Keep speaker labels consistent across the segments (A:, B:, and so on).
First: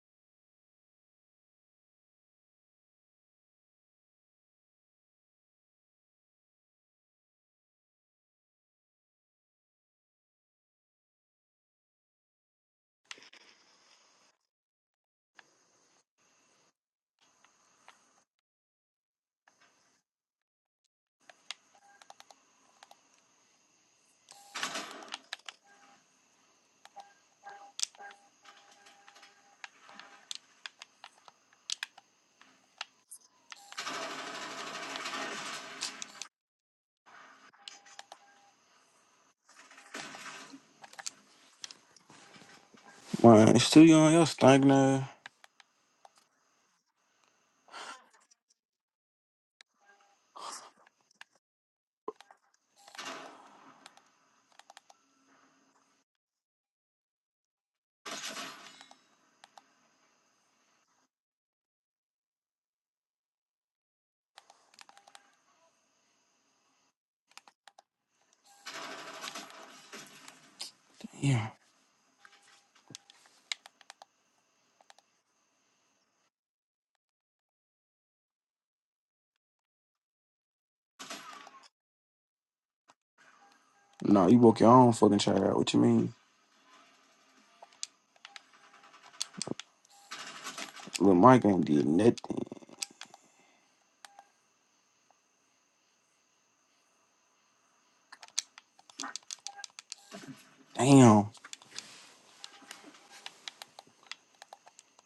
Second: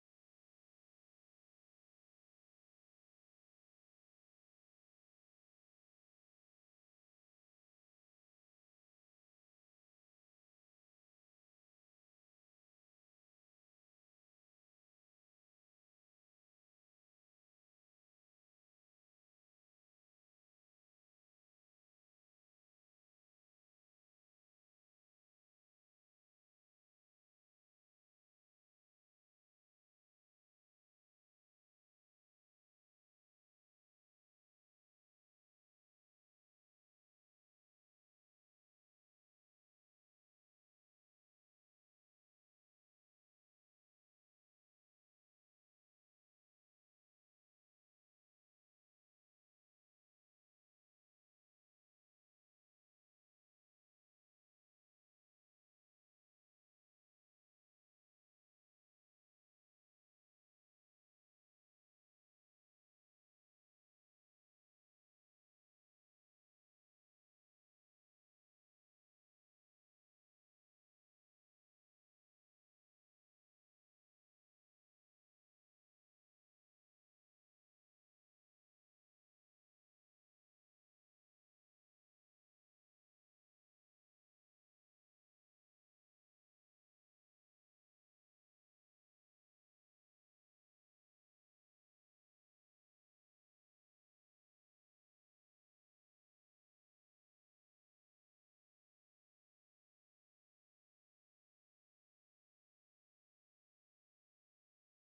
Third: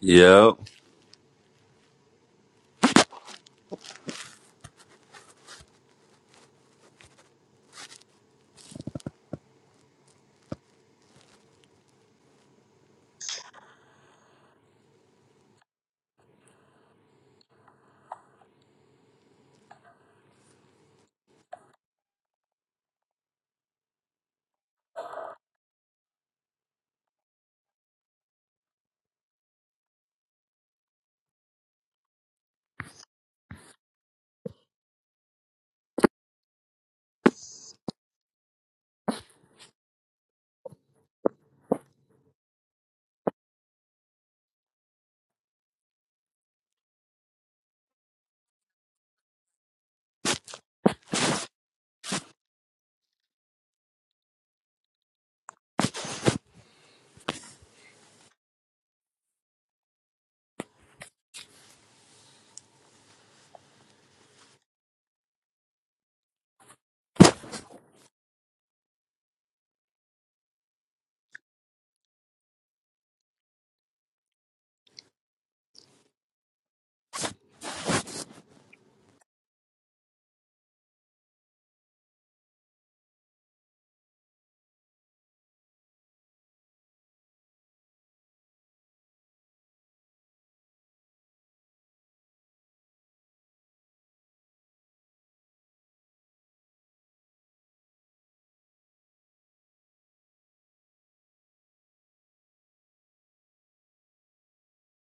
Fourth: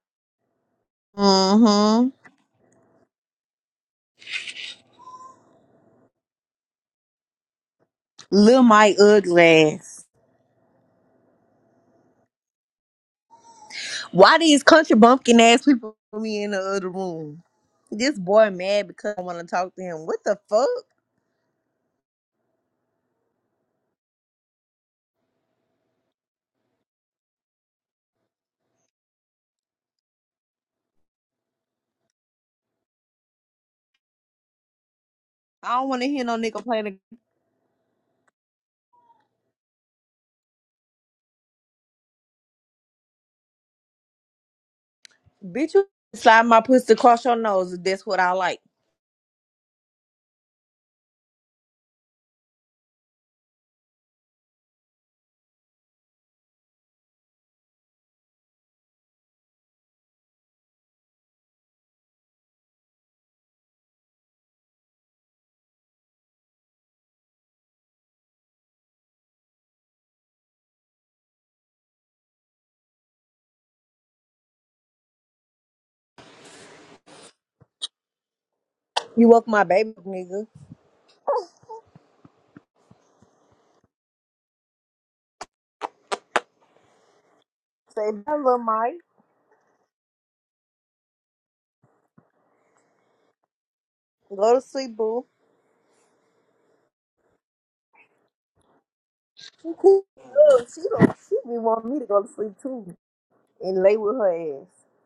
A: Yep.
B: Mm-hmm. Lil Mike ugly ass. Why these country bumpkin ass people put me in the other room? This boy mad because I want to talk to him. What the fuck? I don't want to hear no nigga playing.
C: Man, it's too young. You're stinking ass.
B: the bitch. You slide my pussy across your nose. If that's what I like.
C: Yeah.
B: You woke my baby, up, nigga.
C: Nah, you broke your own fucking child out. What you mean?
B: Say bye, Lil Mike.
C: Lil Mike ain't did nothing.
B: Go to sleep, boo. She keep up. She don't.
C: Damn.
B: She be wanting me to go to sleep too and lay with her ass.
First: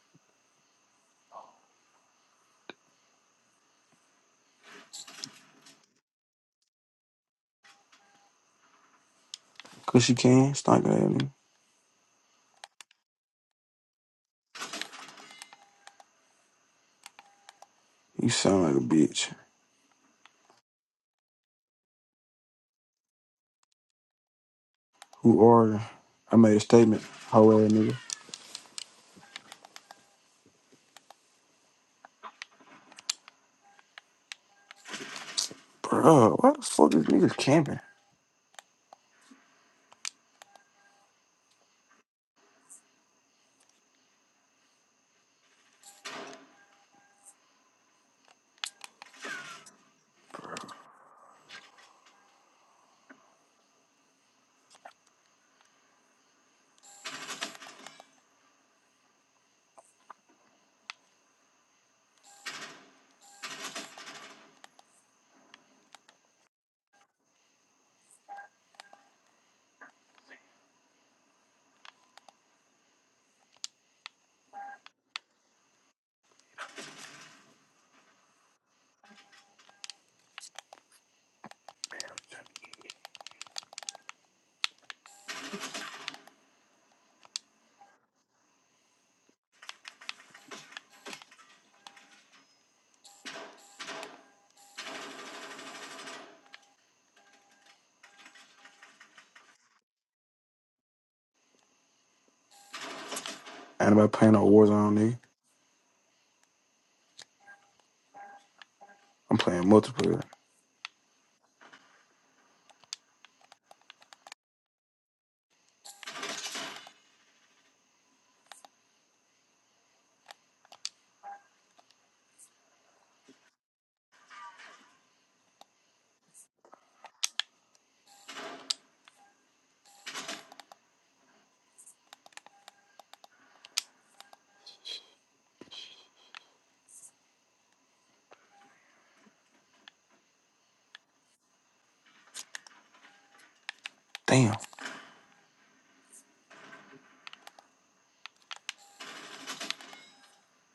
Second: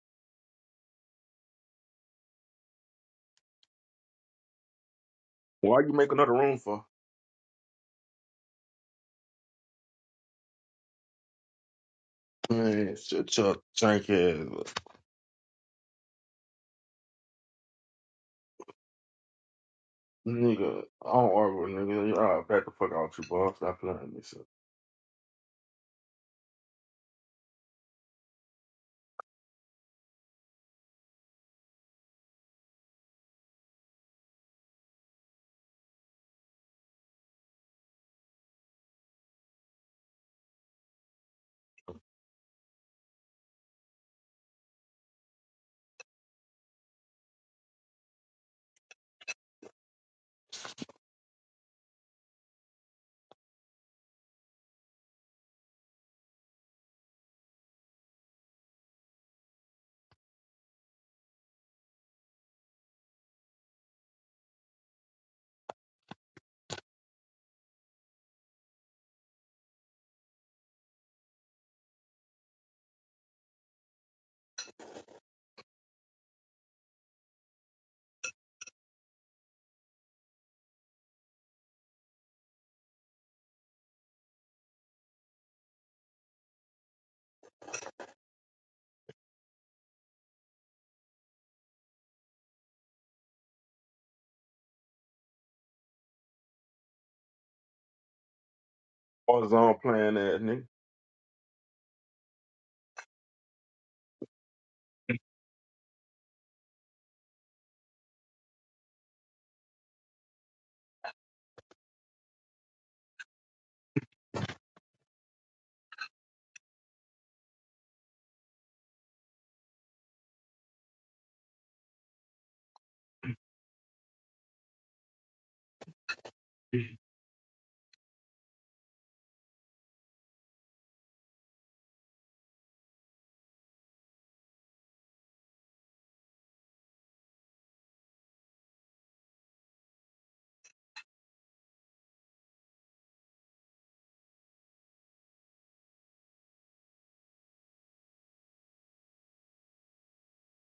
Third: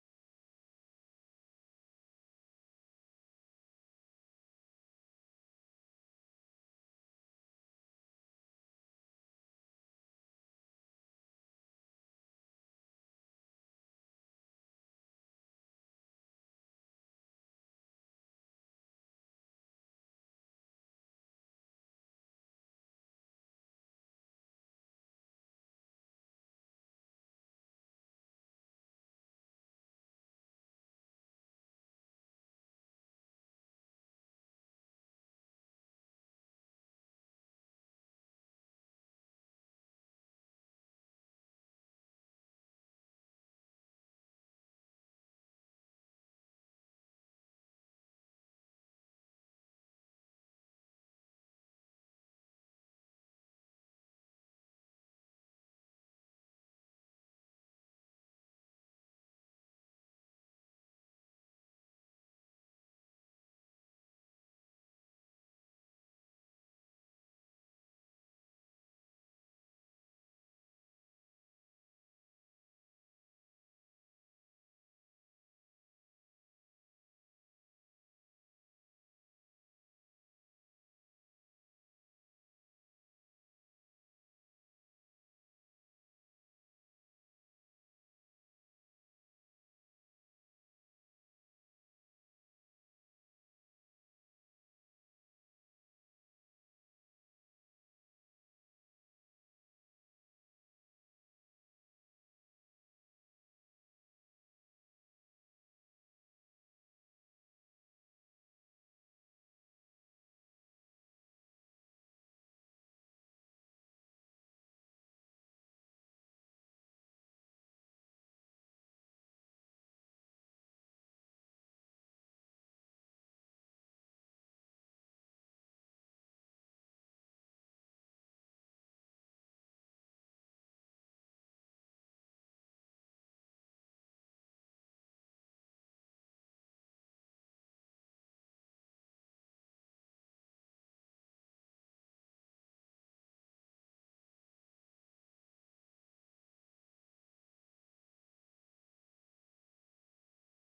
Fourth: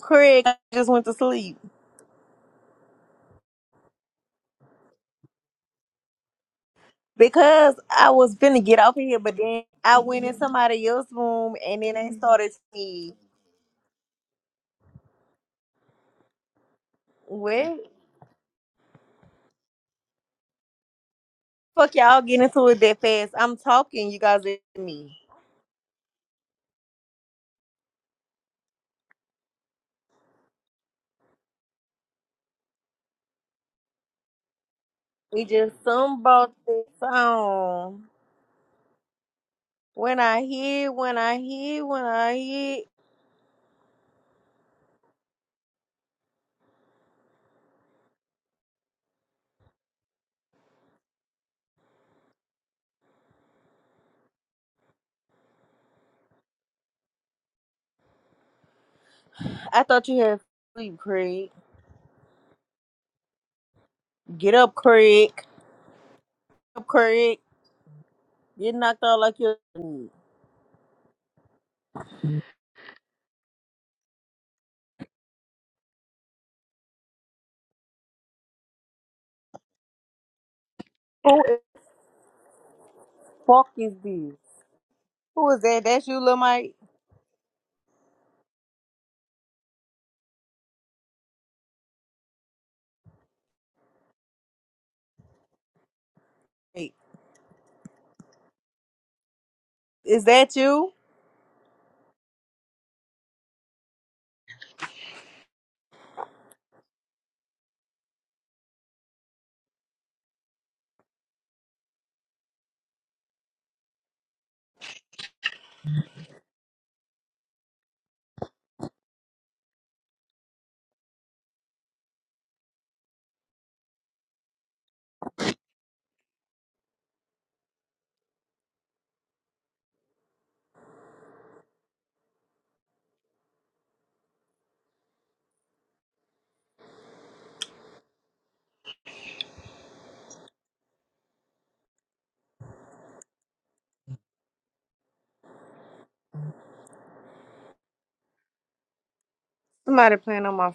B: Craig just went to sleep.
D: Why you make another room for?
B: Because I was finna get off of here, but then I
C: Cause you
B: went in
C: can.
B: somebody
C: Stinking ass
B: else's
C: nigga.
B: room and then they started to
D: Man,
B: me.
D: shut your drink ass up.
B: What?
C: You sound like a bitch.
D: Nigga, I don't argue with
B: Fuck
D: nigga.
B: y'all get
D: Y'all back
B: into
D: the
B: it
D: fuck
B: that
D: out you,
B: fast.
D: boy.
B: I'm
D: Stop
B: talking,
D: playing
B: you
D: this
B: guys
D: shit.
B: listen to me.
C: Who are you? I made a statement. How ass nigga.
B: We just some
C: Bruh, why
B: about
C: the
B: this
C: fuck is niggas camping?
B: song. When I hear, when I hear, when I hear. I thought you had sleep, Craig. Get up, Craig. Get up, Craig. Get knocked out like you are Who the fuck is this? Who is that? That's you, Lil Mike? Wait,
D: What is on playing
B: Is that
D: ass
B: you?
C: Ain't about playing no Warzone, nigga. I'm playing multiplayer.
D: nigga?
C: Damn.
B: Somebody playing on my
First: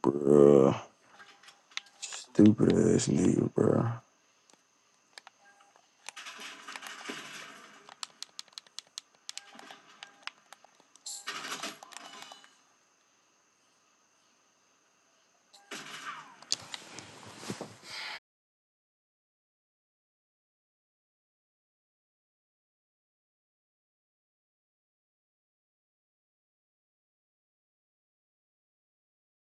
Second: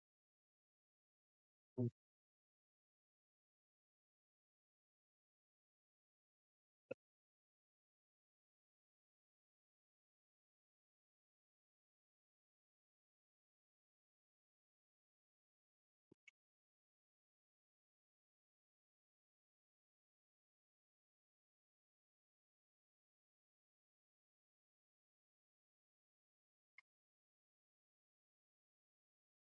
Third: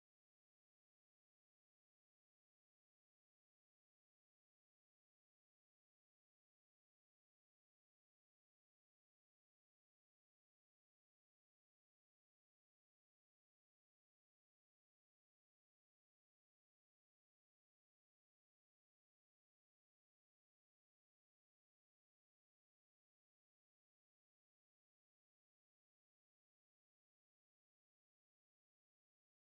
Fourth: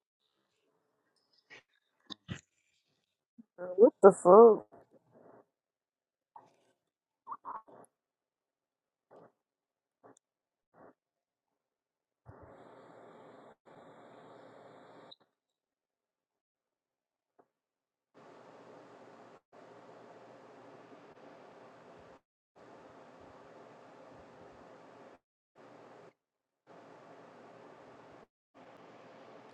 C: Bruh. Stupid ass nigga,
B: What
C: bruh.
B: the fuck?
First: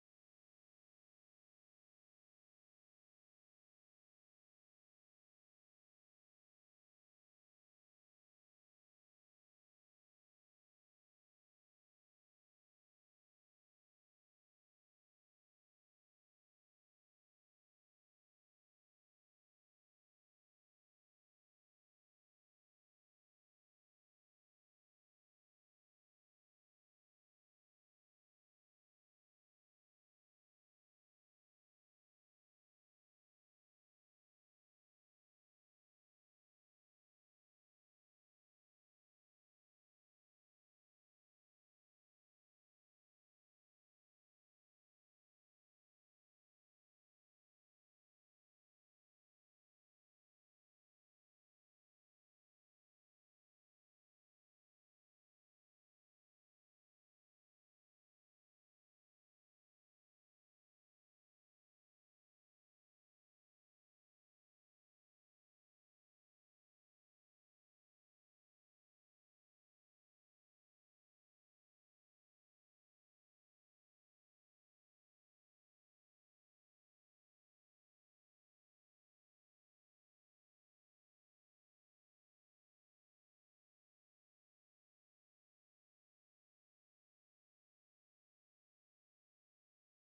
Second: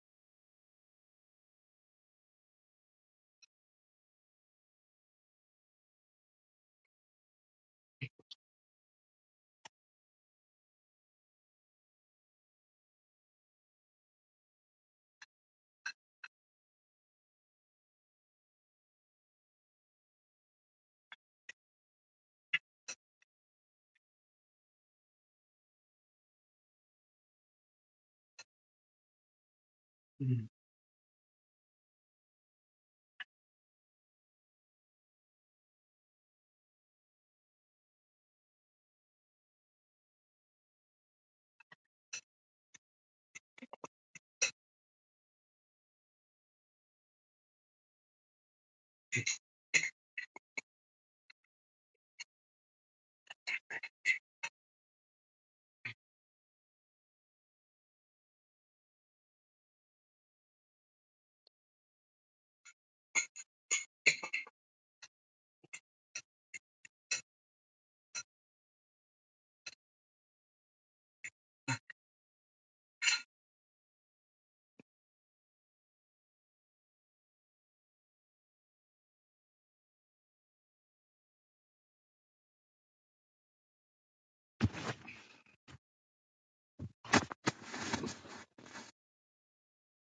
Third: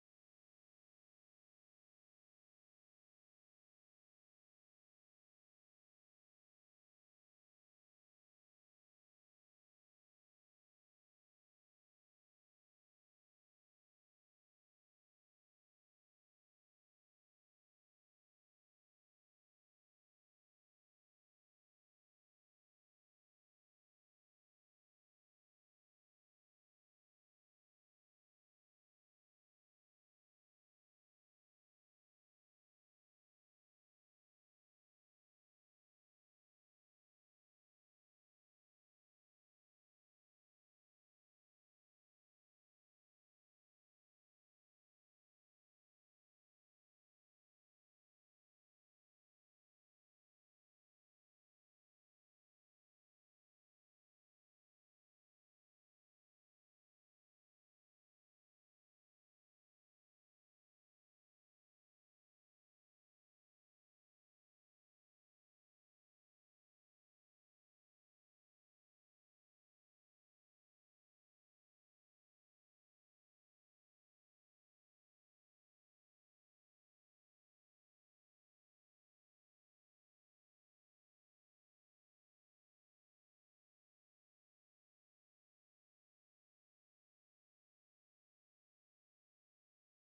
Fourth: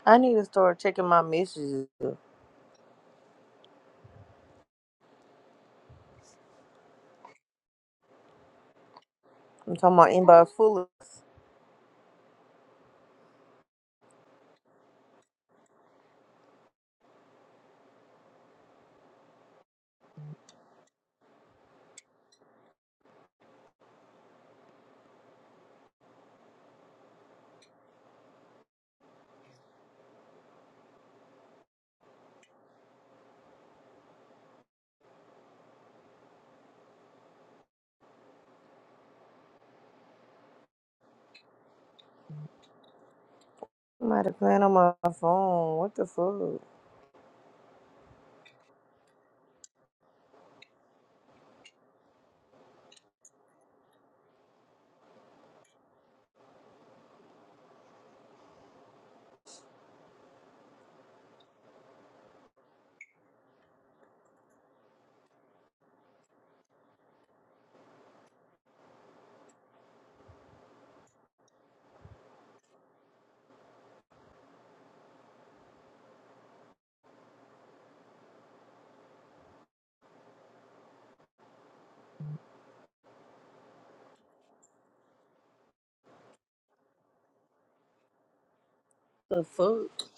B: I need to start checking my messages. I'm talking about inbox full of. I'm out of plan on my phone. What the fuck? The fuck?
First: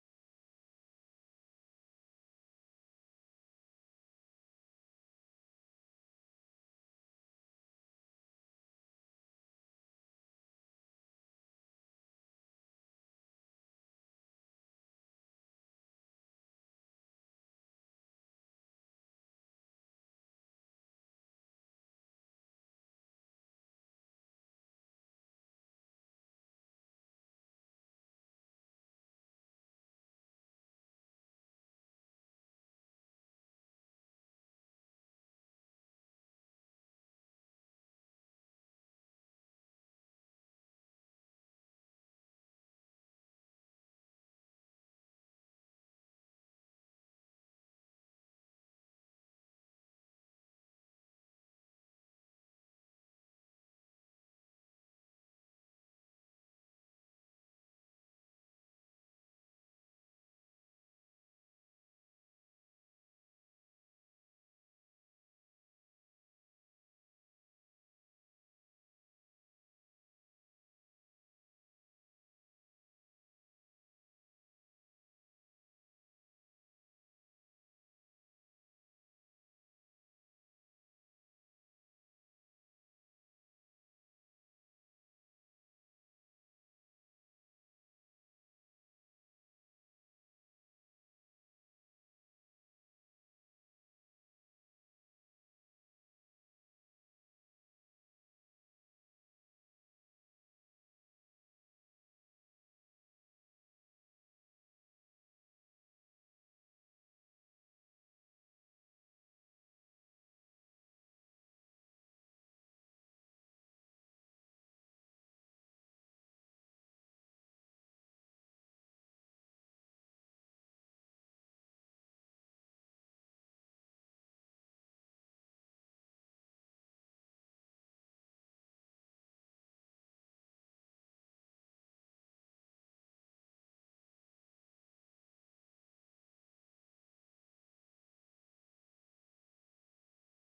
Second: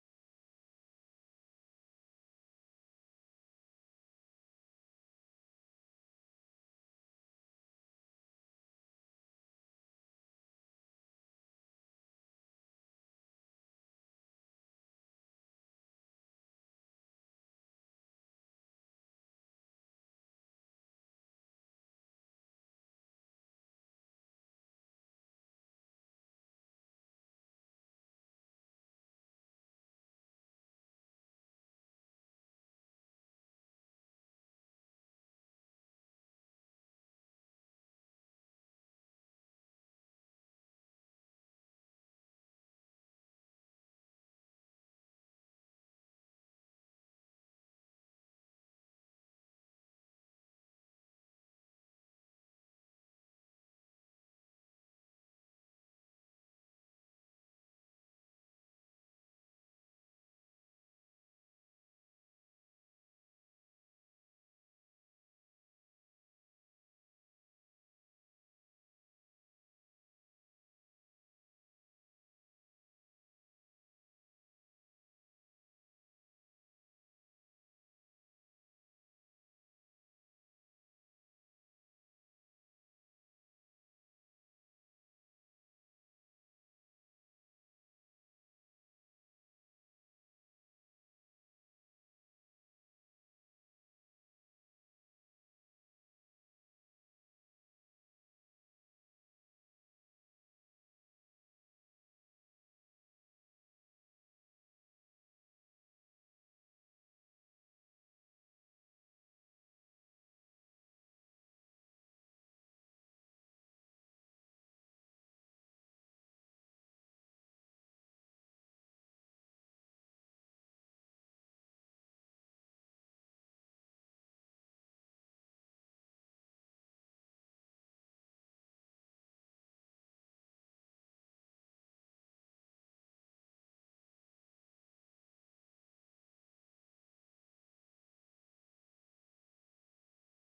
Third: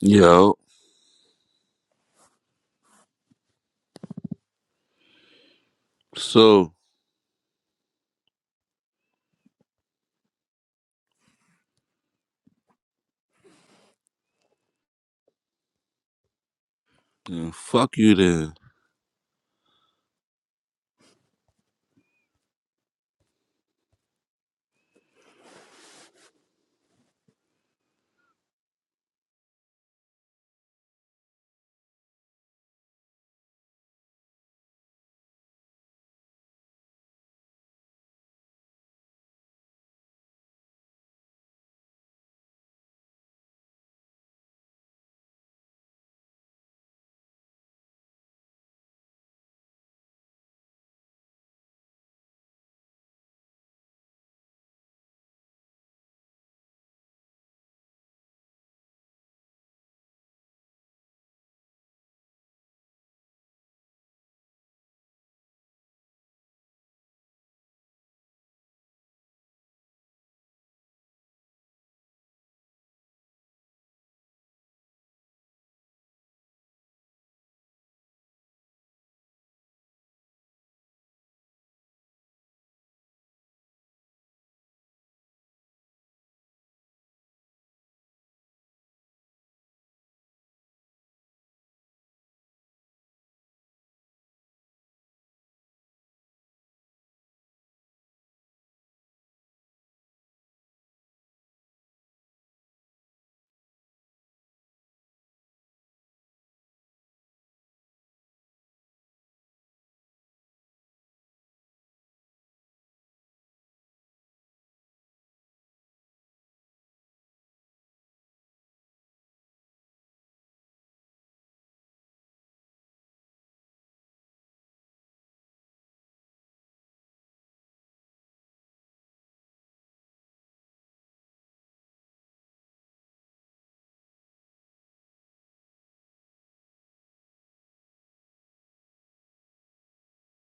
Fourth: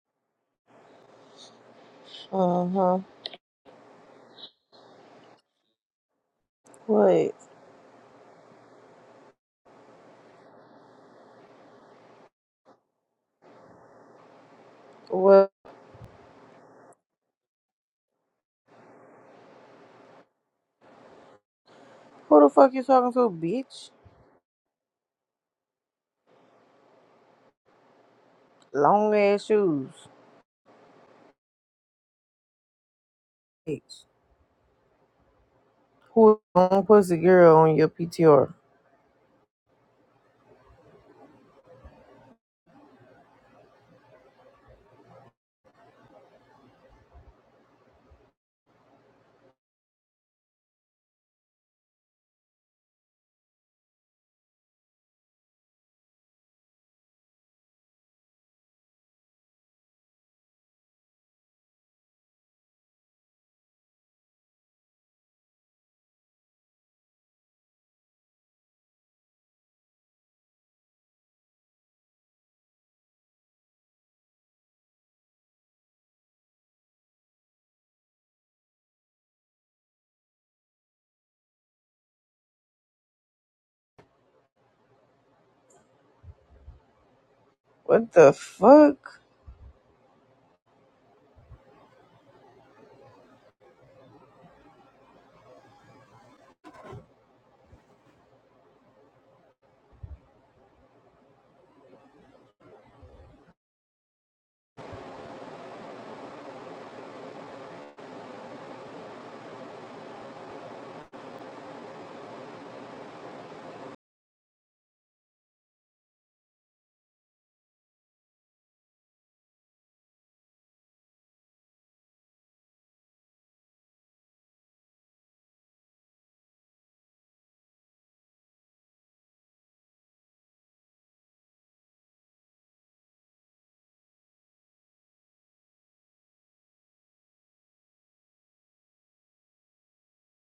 A: Yep.
B: Uh huh.
A: So,
B: What? What?
A: yeah, fuck you then.
B: Who the fuck you talking to, bitch? Long ass shoes. Bitch. Pull on pussy girl on your PTR. What the fuck?